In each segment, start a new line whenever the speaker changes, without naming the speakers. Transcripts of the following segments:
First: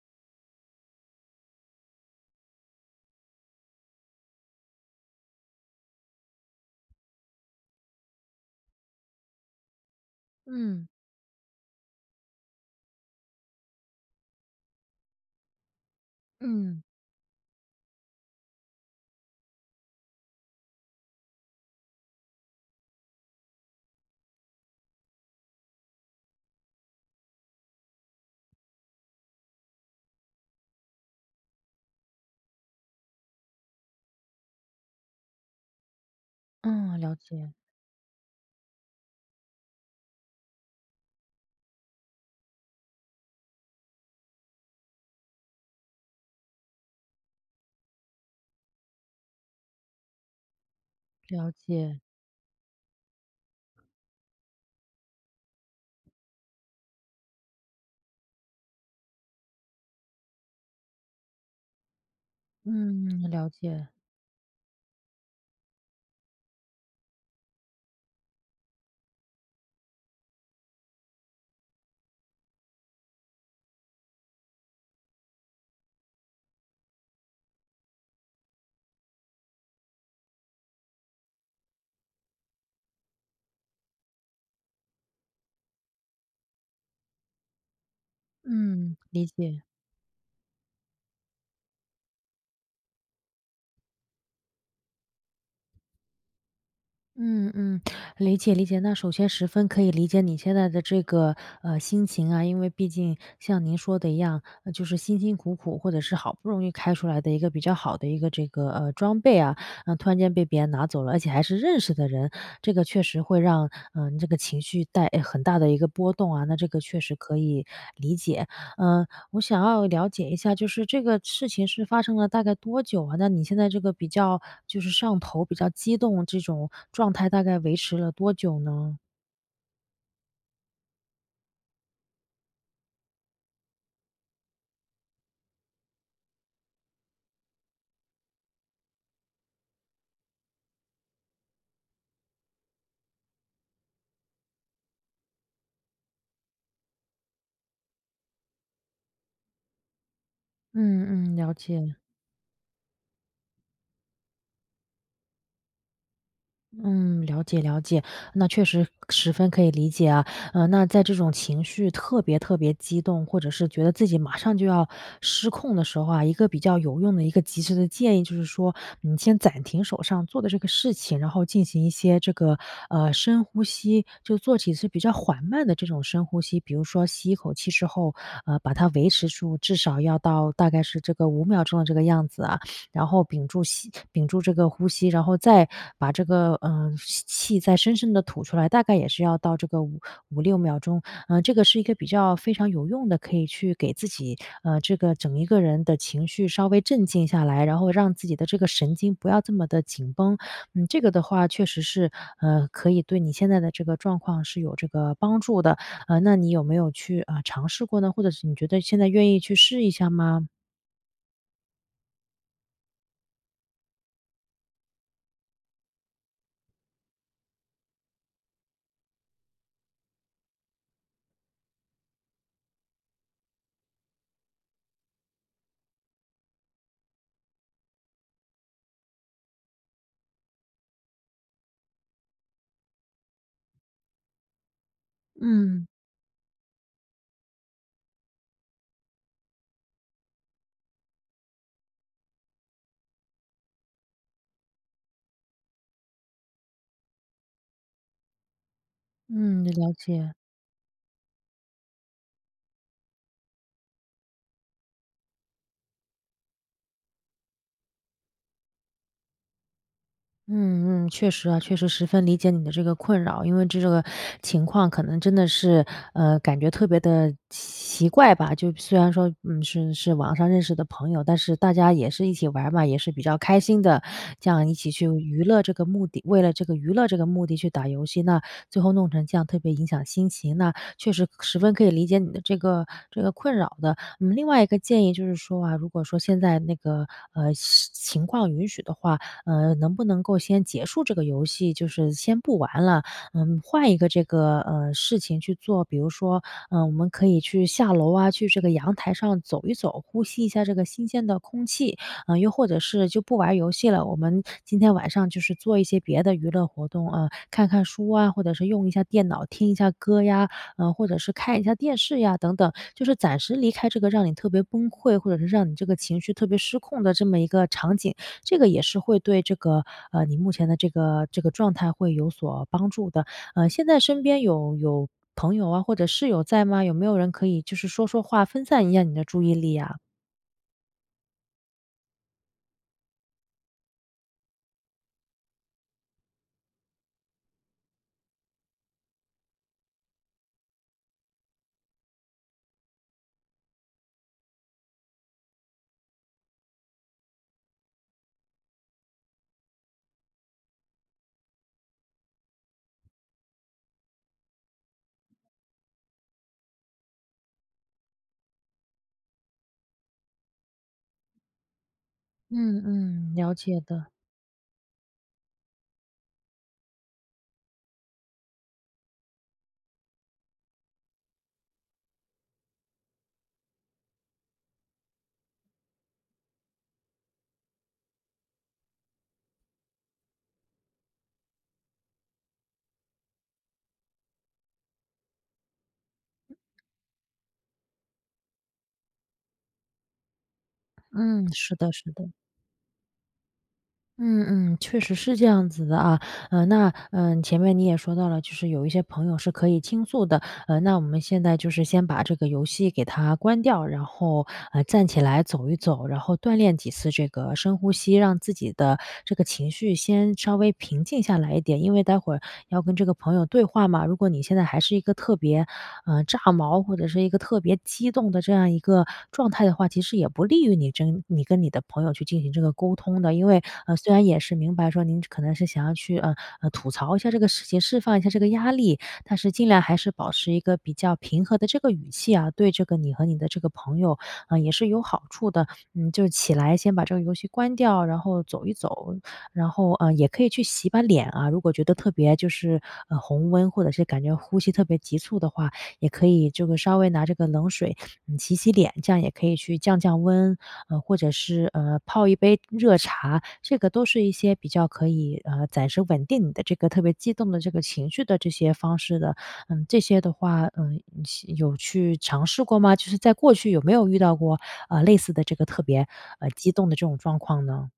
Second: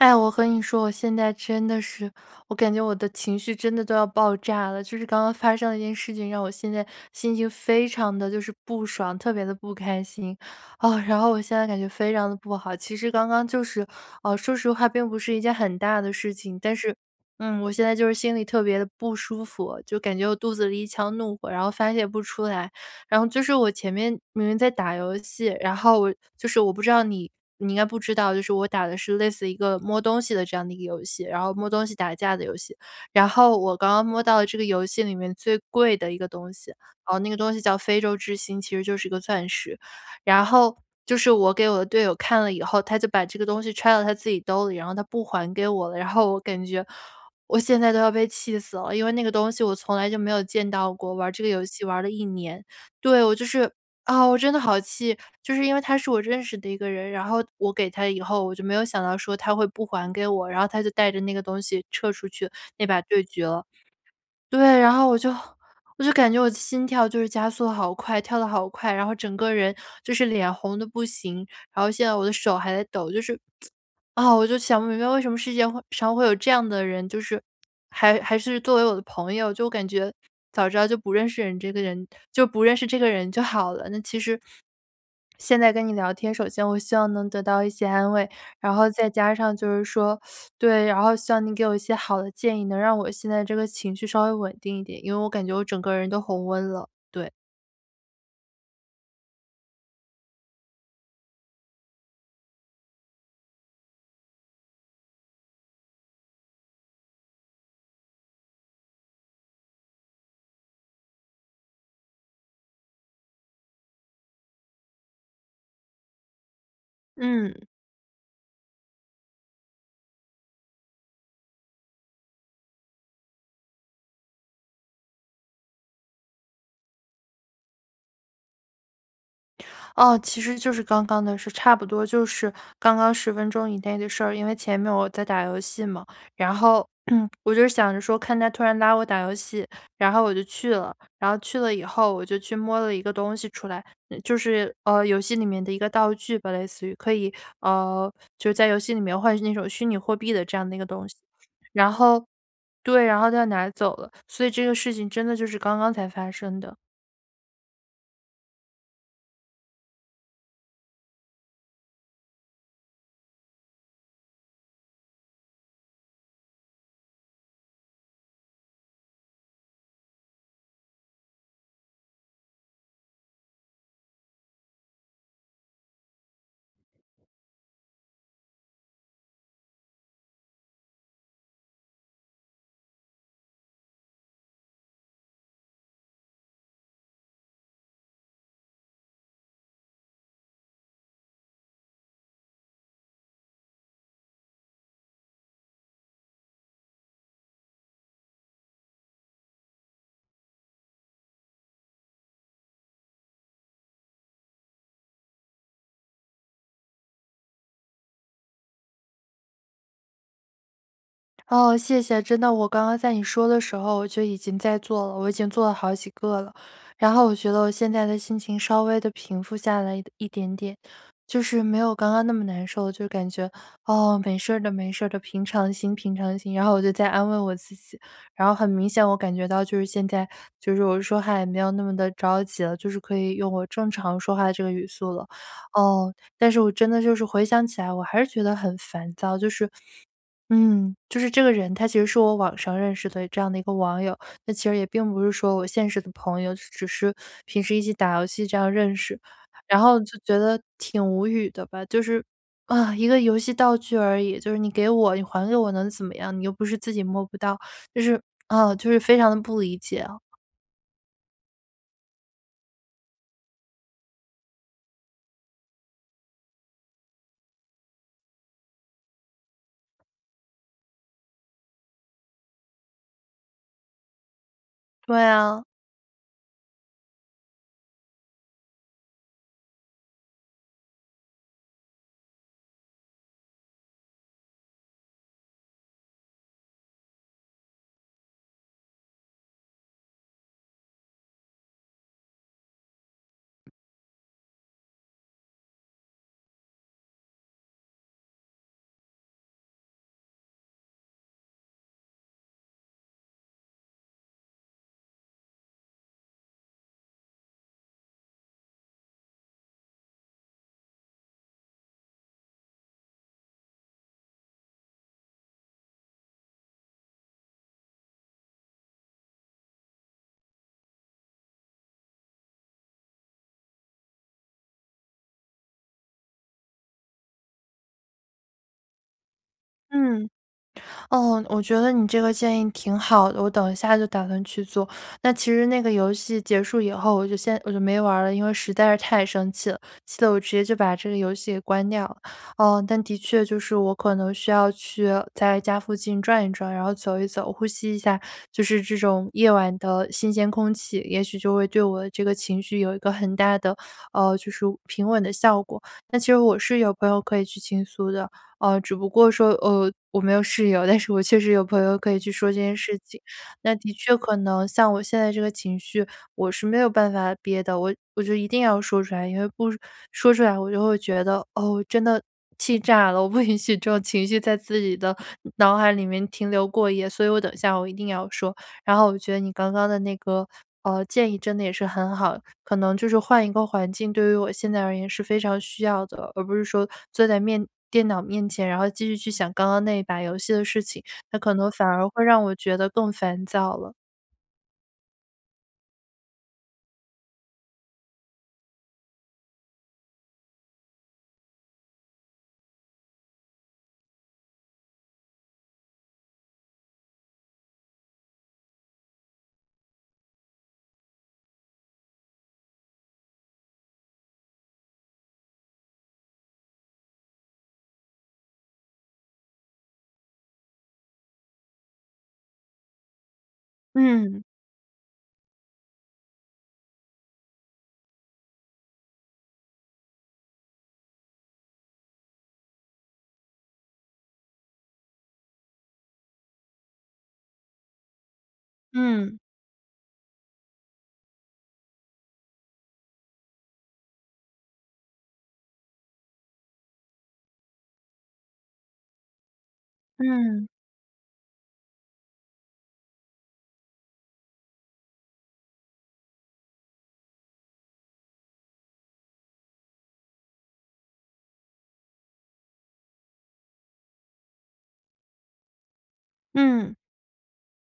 哎，我和你说，我现在真的是我感觉我的情绪真的都要爆炸了，就是刚刚发生的一件事情，让我现在心情非常地就是不爽，特别地不开心，
嗯。
哦，然后我现在感觉非常地不好。其实刚刚就是，呃，说实话并不是一件很大的事情，但
嗯。
是，嗯，我现在就是心里特别地不舒服，就感觉我肚子里一腔怒火然后发泄不出来。然后就是我前面明明在打游戏，然后我就是我不知道你你应该不知道，就是我打的是类似一个摸东西的这样的一个游戏，然后摸东西打架的游戏。然后我刚刚摸到了这个游戏里面最贵的一个东西，
嗯，
然
了
后那个
解。
东西叫非洲之星，其实就是一个钻石。然后就是我给我的队友看了以后他就把这个东西揣到他自己兜儿里，然后他不还给我了。然后我感觉我现在都要被气死了，因为那个东西我从来就没有见到过，玩儿这个
了
游戏玩
解。
儿了1年。对，我就是，啊，我真的好气，就是因为他是我认识的一个人，然后我给他以后我就没有想到说他会不还给我，然后他就带着那个东西撤出去那把对
嗯，
决
了
了。
解。
对，然后我就我就感觉我的心跳就是加速好快，跳得好快，然后整个人就是脸红得不行，然后现在我的手还在抖。就是，啊，我就想不明白为什么世界会上会有这样的人，就是还还是作为我的朋友，就我感觉早知道就不认识人这个人就不认识这个人就好了。那其实现在跟你聊天，首先我希望能得到一些安慰，然后
嗯，
再
理
加上
解。
就是说，对，然后希望你给我一些好的建议，能让我现在这个情绪稍微稳定一点，因为我感觉我整个人都红温了，对。
嗯嗯，理解理解。那首先十分可以理解你现在的这个，呃，心情啊。因为毕竟像您说的一样，就是辛辛苦苦或者是好不容易开出来的一个比较好的一个这个，呃，装备啊，那突然间被别人拿走了，而且还是认识的人，这个确实会让，呃，这个情绪带诶，很大的一个波动啊，那这个确实可以
嗯。
理解。嗯，我想要了解一下，就是这个事情是发生了大概多久啊，那你现在这个比较就是上头比较激动这种状态大概维持了多久呢？
哦，其实就是刚刚的事。差不多就是刚刚10分钟以内的事儿。因为前面我在打游戏嘛，然后 我就想着说看他突然拉我打游戏，然后我就去了。然后去了以后我就去摸了一个东西出来，嗯，就是，呃，游戏里面的一个道具吧，类似于。可以呃，就是在游戏里面换取那种虚拟货币的这样的一个东西。
嗯嗯，了
然
解。
后对，然后他拿走了。所以这个事情真的就是刚刚才发生的。
嗯，了解了解，那确实十分可以理解啊。呃，那在这种情绪特别特别激动，或者是觉得自己马上就要失控的时候啊，一个比较有用的一个及时的建议，就是说，你先暂停手上做的这个事情，然后进行一些这个，呃，深呼吸。就做几次比较缓慢的这种深呼吸，比如说吸一口气之后，呃，把它维持住，至少要到大概是这个5秒钟的这个样子啊，然后屏住吸屏住这个呼吸。然后再把这个，呃，吸气再深深地吐出来，大概也是要到这个五5-6秒钟。呃，这个是一个比较非常有用的，可以去给自己，呃，这个整一个人的情绪稍微镇静下来，然后让自己的这个神经不要这么地紧绷。嗯，这个的话确实是，呃，可以对你现在的这个状况是有这个帮助的。呃，那你有没有去，呃，尝试过呢？或者是你觉得现在愿意去试一下吗？
哦，谢谢。真的我刚刚在你说的时候，我就已经在做了，我已经做了好几个了。然后我觉得我现在的心情，稍微地平复下来的一点点，就是没有刚刚那么难受。就感觉：“哦，没事儿的没事儿的，平常心平常心。”然后我就在安慰我自己，然后很明显我感觉到，就是现在，就是我说话也没有那么地着急了，就是可以用我正常说话的这个语速了。
嗯。
哦，但是我真的就是回想起来，我还是觉得很烦躁，就是嗯，就是这个人，他其实是我网上认识的这样的一个网友。那其实也并不是说我现实的朋友，只只是平时一起打游戏这样认识，
嗯，
然
了
后就
解。
觉得挺无语的吧。就是啊，一个游戏道具而已，就是你给我你还给我能怎么样，你又不是自己摸不到，就是啊，就是非常地不理解啊。
嗯嗯，确实啊，确实十分理解你的这个困扰。因为这个情况可能真的是，呃，感觉特别地奇怪吧。就虽然说，嗯，是是网上认识的朋友，但是大家也是一起玩儿嘛，也是比较开心的，这样一起去
对
娱乐
啊。
这个目的为了这个娱乐这个目的去打游戏，那最后弄成这样，特别影响心情。那确实十分可以理解你的这个这个困扰的。嗯，另外一个建议，就是说啊，如果说现在那个，呃，是情况允许的话，呃，能不能够先结束这个游戏，就是先不玩了，嗯，换一个这个，呃，事情去做。比如说，呃，我们可以去下楼啊，去这个阳台上走一走，呼吸一下这个新鲜的空气。啊，又或者是就不玩儿游戏了，我们今天晚上就是做一些别的娱乐活动，呃，看看书啊，或者是用一下电脑，听一下歌呀，嗯，或者是看一下电视呀等等。就是暂时离开这个让你特别崩溃，或者是让你这个情绪特别失控的这么一个场景，这个也是会对这个呃，你目前的这个这个状态会有所帮助的。呃，现在身边有有朋友啊，或者室友在吗？有没有人可以就是说说话，分散一下你的注意力啊？
嗯，哦，我觉得你这个建议挺好的，我等一下就打算去做。那其实那个游戏结束以后，我就先我就没玩儿了，因为实在是太生气了，气得我直接就把这个游戏给关掉了。呃，但的确，就是我可能需要去在家附近转一转，然后走一走、呼吸一下，就是这种夜晚的新鲜空气。也许就会对我这个情绪有一个很大的呃，就是平稳的效果。但其实我是有朋友可以去倾诉的，呃，只不过说呃，我没有室友，但是我确实有朋友可以去说这件
嗯
事情。
嗯，了
那
解
的
的。
确可能，像我现在这个情绪，我是没有办法憋的，我我就一定要说出来，因为不说出来，我就会觉得：“哦，真的气炸了。”我不允许这种情绪在自己的脑海里面停留过夜。所以我等一下，我一定要说。然后我觉得你刚刚的那个，呃，建议真的也是很好，可能就是换一个环境，对于我现在而言是非常需要的，而不是说坐在面电脑面前，然后继续去想刚刚那一把游戏的事情，那
嗯，
可能
是
反
的
而
是
会
的。
让我觉得更烦躁了。
嗯嗯。确实是这样子的啊。呃，那，呃，前面你也说到了，就是有一些朋友是可以倾诉的。呃，那我们现在就是先把这个游戏给它关掉，然后，呃，站起来走一走，然后锻炼几次这个深呼吸，让自己的这个情绪先稍微平静下来一点。因为待会要跟这个朋友对话嘛，如果你现在还是一个特别，呃，炸毛，或者是一个特别激动的这样一个状态的话，其实也不利于你真你跟你的朋友去进行这个沟通的。因为，呃，虽然也
嗯。
是明白说，您可能是想要去，呃，呃，吐槽一下这个事情，释放一下这个压力，但是尽量还是保持一个比较平和的这个语气啊，对这个你和你的这个朋友，啊，也是有好处的。嗯，就起来先把这个游戏关掉，然后走一走，
嗯。
然后，呃，也可以去洗把脸啊，如果觉得特别就是，呃，红温，或者是感觉呼吸特别急促的话，也可以就是稍微拿这个冷水 洗洗脸，这样也可以去降降温。
嗯。
呃，或者是，呃，泡一杯热茶，这个都是一些比较可以，呃，暂时稳定你的这个特别激动的这个情绪的这些方式的。嗯，这些的话，呃，吸有去尝试过吗？就是在过去有没有遇到过，呃，类似的这个特别，呃，激动的
嗯。
这种状况呢？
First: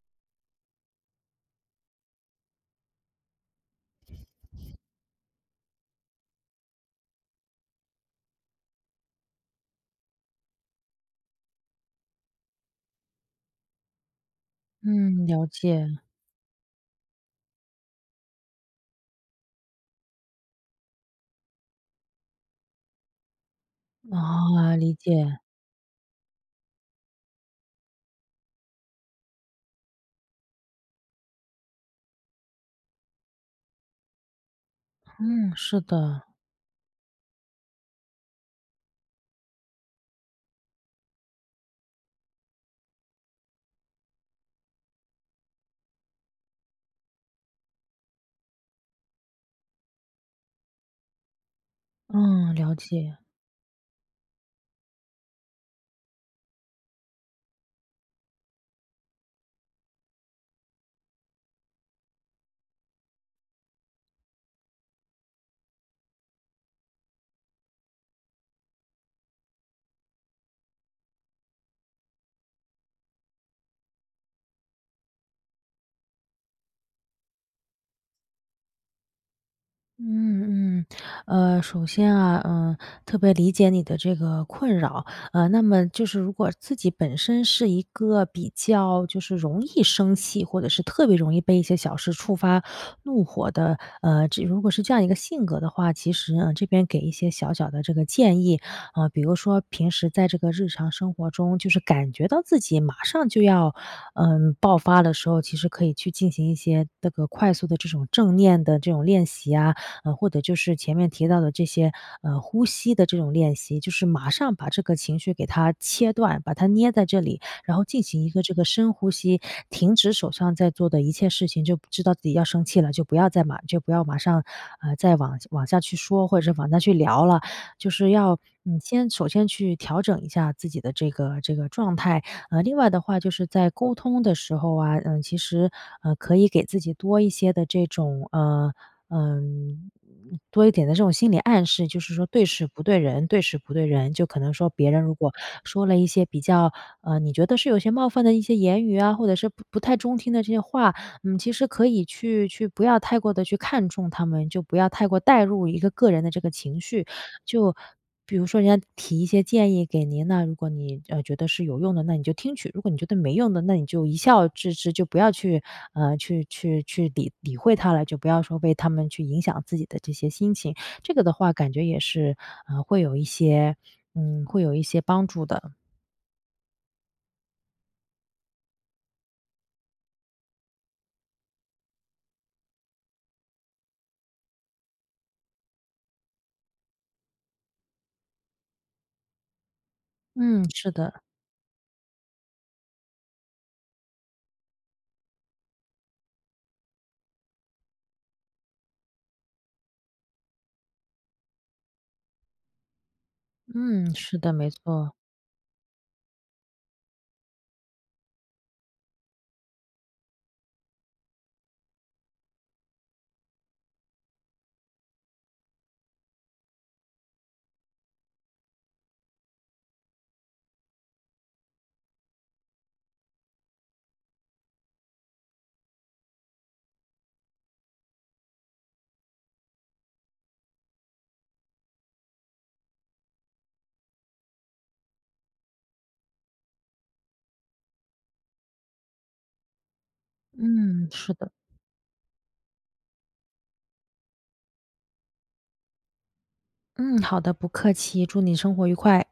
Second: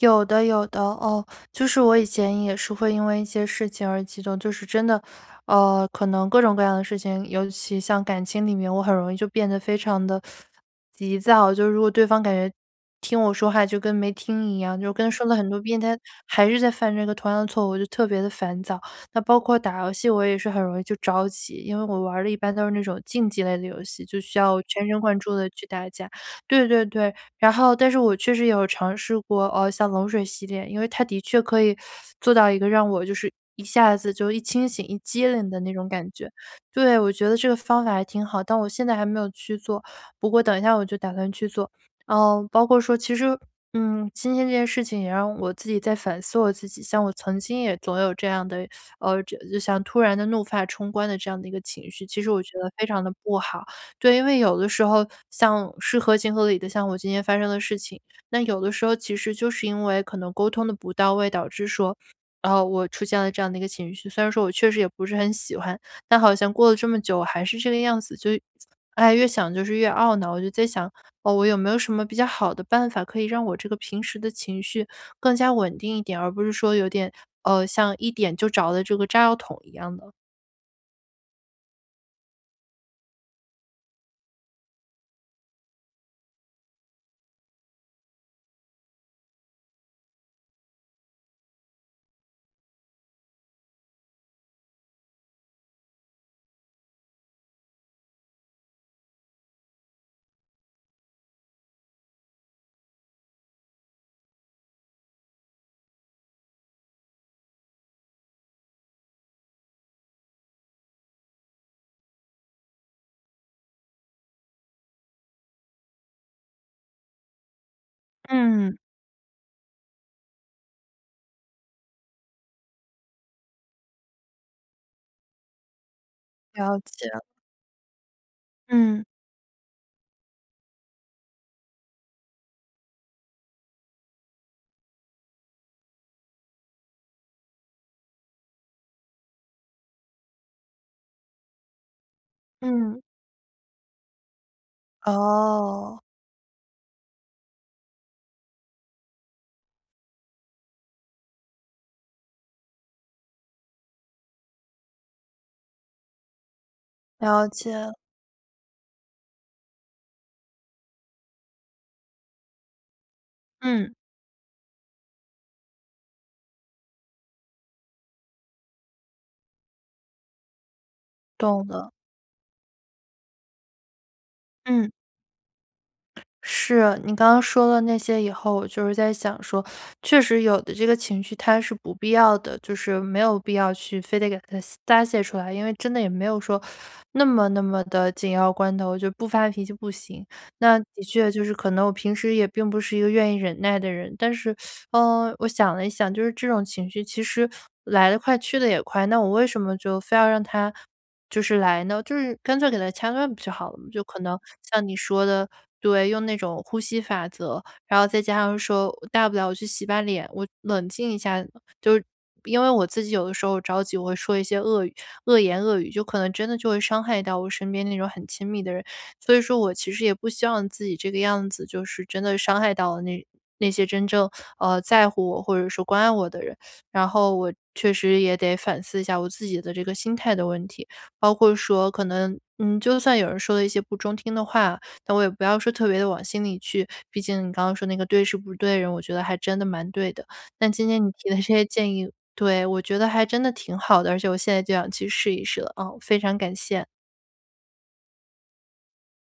有的有的，哦，就是我以前也是会因为一些事情而激动，就是真的，呃，可能各种各样的事情，尤其像感情里面，我很容易就变得非常地 急躁，就如果对方感觉听我说话就跟没听一样，就跟说
嗯，
了
了
很多遍，他
解。
还是在犯这个同样的错误，就特别地烦躁。那包括打游戏，我也是很容易就着急，因为我玩儿的一般都是那种竞技类的游戏，就需要
哦，
全
理
神贯注
解。
地去打架。对对对，然后但是我确实有尝试过，哦像冷水洗脸，因为它的确可以 做到一个让我就是一下子就一清醒一激灵
嗯，
的那
是
种感
的。
觉，对，我觉得这个方法还挺好，但我现在还没有去做，不过等一下我就打算去做。嗯，包括说其实，嗯，今天这件事情也让我自己在反思我自己，像我曾经也总有这样的，呃，这就像突然地怒发冲冠的这样的一个情绪，其实我觉
嗯，
得
了
非常地
解。
不好。对，因为有的时候像是合情合理的，像我今天发生的事情，那有的时候其实就是因为可能沟通得不到位，导致说，啊我出现了这样的一个情绪。虽然说我确实也不是很喜欢，但好像过了这么久，我还是这个样子，就唉，越想就是越懊恼。我就在想，哦我有没有什么比较好的办法可以让我这个平时的情绪，更加稳定一点，而不是说有点，呃，像一点就着了这个炸药桶一样的。
嗯，嗯，呃，首先啊，嗯，特别理解你的这个困扰，呃，那么就是如果自己本身是一个比较就是容易生气，或者是特别容易被一些小事触发怒火的，呃，如果是这样一个性格的话，其实，嗯，这边给一些小小的这个建议。嗯，比如说平时在这个日常生活中，就是感觉到自己马上就要，嗯，爆发的时候，其实可以去进行一些这个快速地这种正念的这种练习呀。或者就是前面提到的这些，呃，呼吸的这种练习，就是马上把这个情绪给它切断，把它捏在这里，然后进行一个这个
嗯。
深呼吸，停止手上在做的一切事情，就知道自己要生气了，就不要再马就不要马上，呃，再往往下去说，或者是往下
了
去
解。
聊了。就是要你
嗯。
先首先去调整一下自己的这个这个状态，呃另外的话就是在沟通的时候啊，嗯其实，呃，可以给自己多一些的这种，呃，嗯，多一点的这种心理暗示，就是说对事不对
嗯。
人对事不对人，就可能说别人如果说了
哦。
一些比较，呃，你觉得是有些冒犯的一些言语啊，或者是不不太中听的这些话，你其实可以去去不要太过的去看重它们，就不要太过带入一个个人的这个情绪。
了
就
解。
比如说人家提一些建议给您，那如果你，呃，觉得是有用的，那你就听取，如果你觉得没用的，那你
嗯。
就一笑置之，就不要去啊去去去理理会它了，就不要说为它们去影响自己的这些心情，这个的话
懂
感觉
了。
也是，嗯，会有一些嗯，会有一
嗯。
些帮助的。
是啊，你刚刚说的那些以后我就是在想说，确实有的这个情绪，它是不必要的，就是没有必要去非得给它泄发泄出来，因为真的也没有说 那么那么地紧要关头，我就不发脾气不行。
嗯，
那
是
的
的。
确就是可能我平时也并不是一个愿意忍耐的人，但是，，呃，我想了一想，就是这种情绪其实来得快去得也快，那我为什么就非要让它就是来呢，就是干脆给它掐断不就好了嘛。就
嗯，
可
是
能，
的，没
像你
错。
说的对，用那种呼吸法则，然后再加上说大不了我去洗把脸，我冷静一下。就是因为我自己有的时候着急，我会说一些恶语恶言恶语，就可能真的就会伤害到我身边那种很亲密的人。所以说我其实也不希望自己这个样子就是真的伤害到那那些真正，呃，在乎我或者说关爱我的人。然后我确实也得反思一下我自己的这个心态的问题，包括说可能，嗯，就算有人说了一些不中听的话，那我也不要说特别的往心里去，毕竟你刚刚说那个对事不对人，我觉得还真的蛮对的。但今天
嗯，
你提
是
的这
的。
些建议对，我觉得还真的挺好的，而且我现在就想去试一试了，嗯，非常感谢。
嗯，好的，不客气，祝你生活愉快。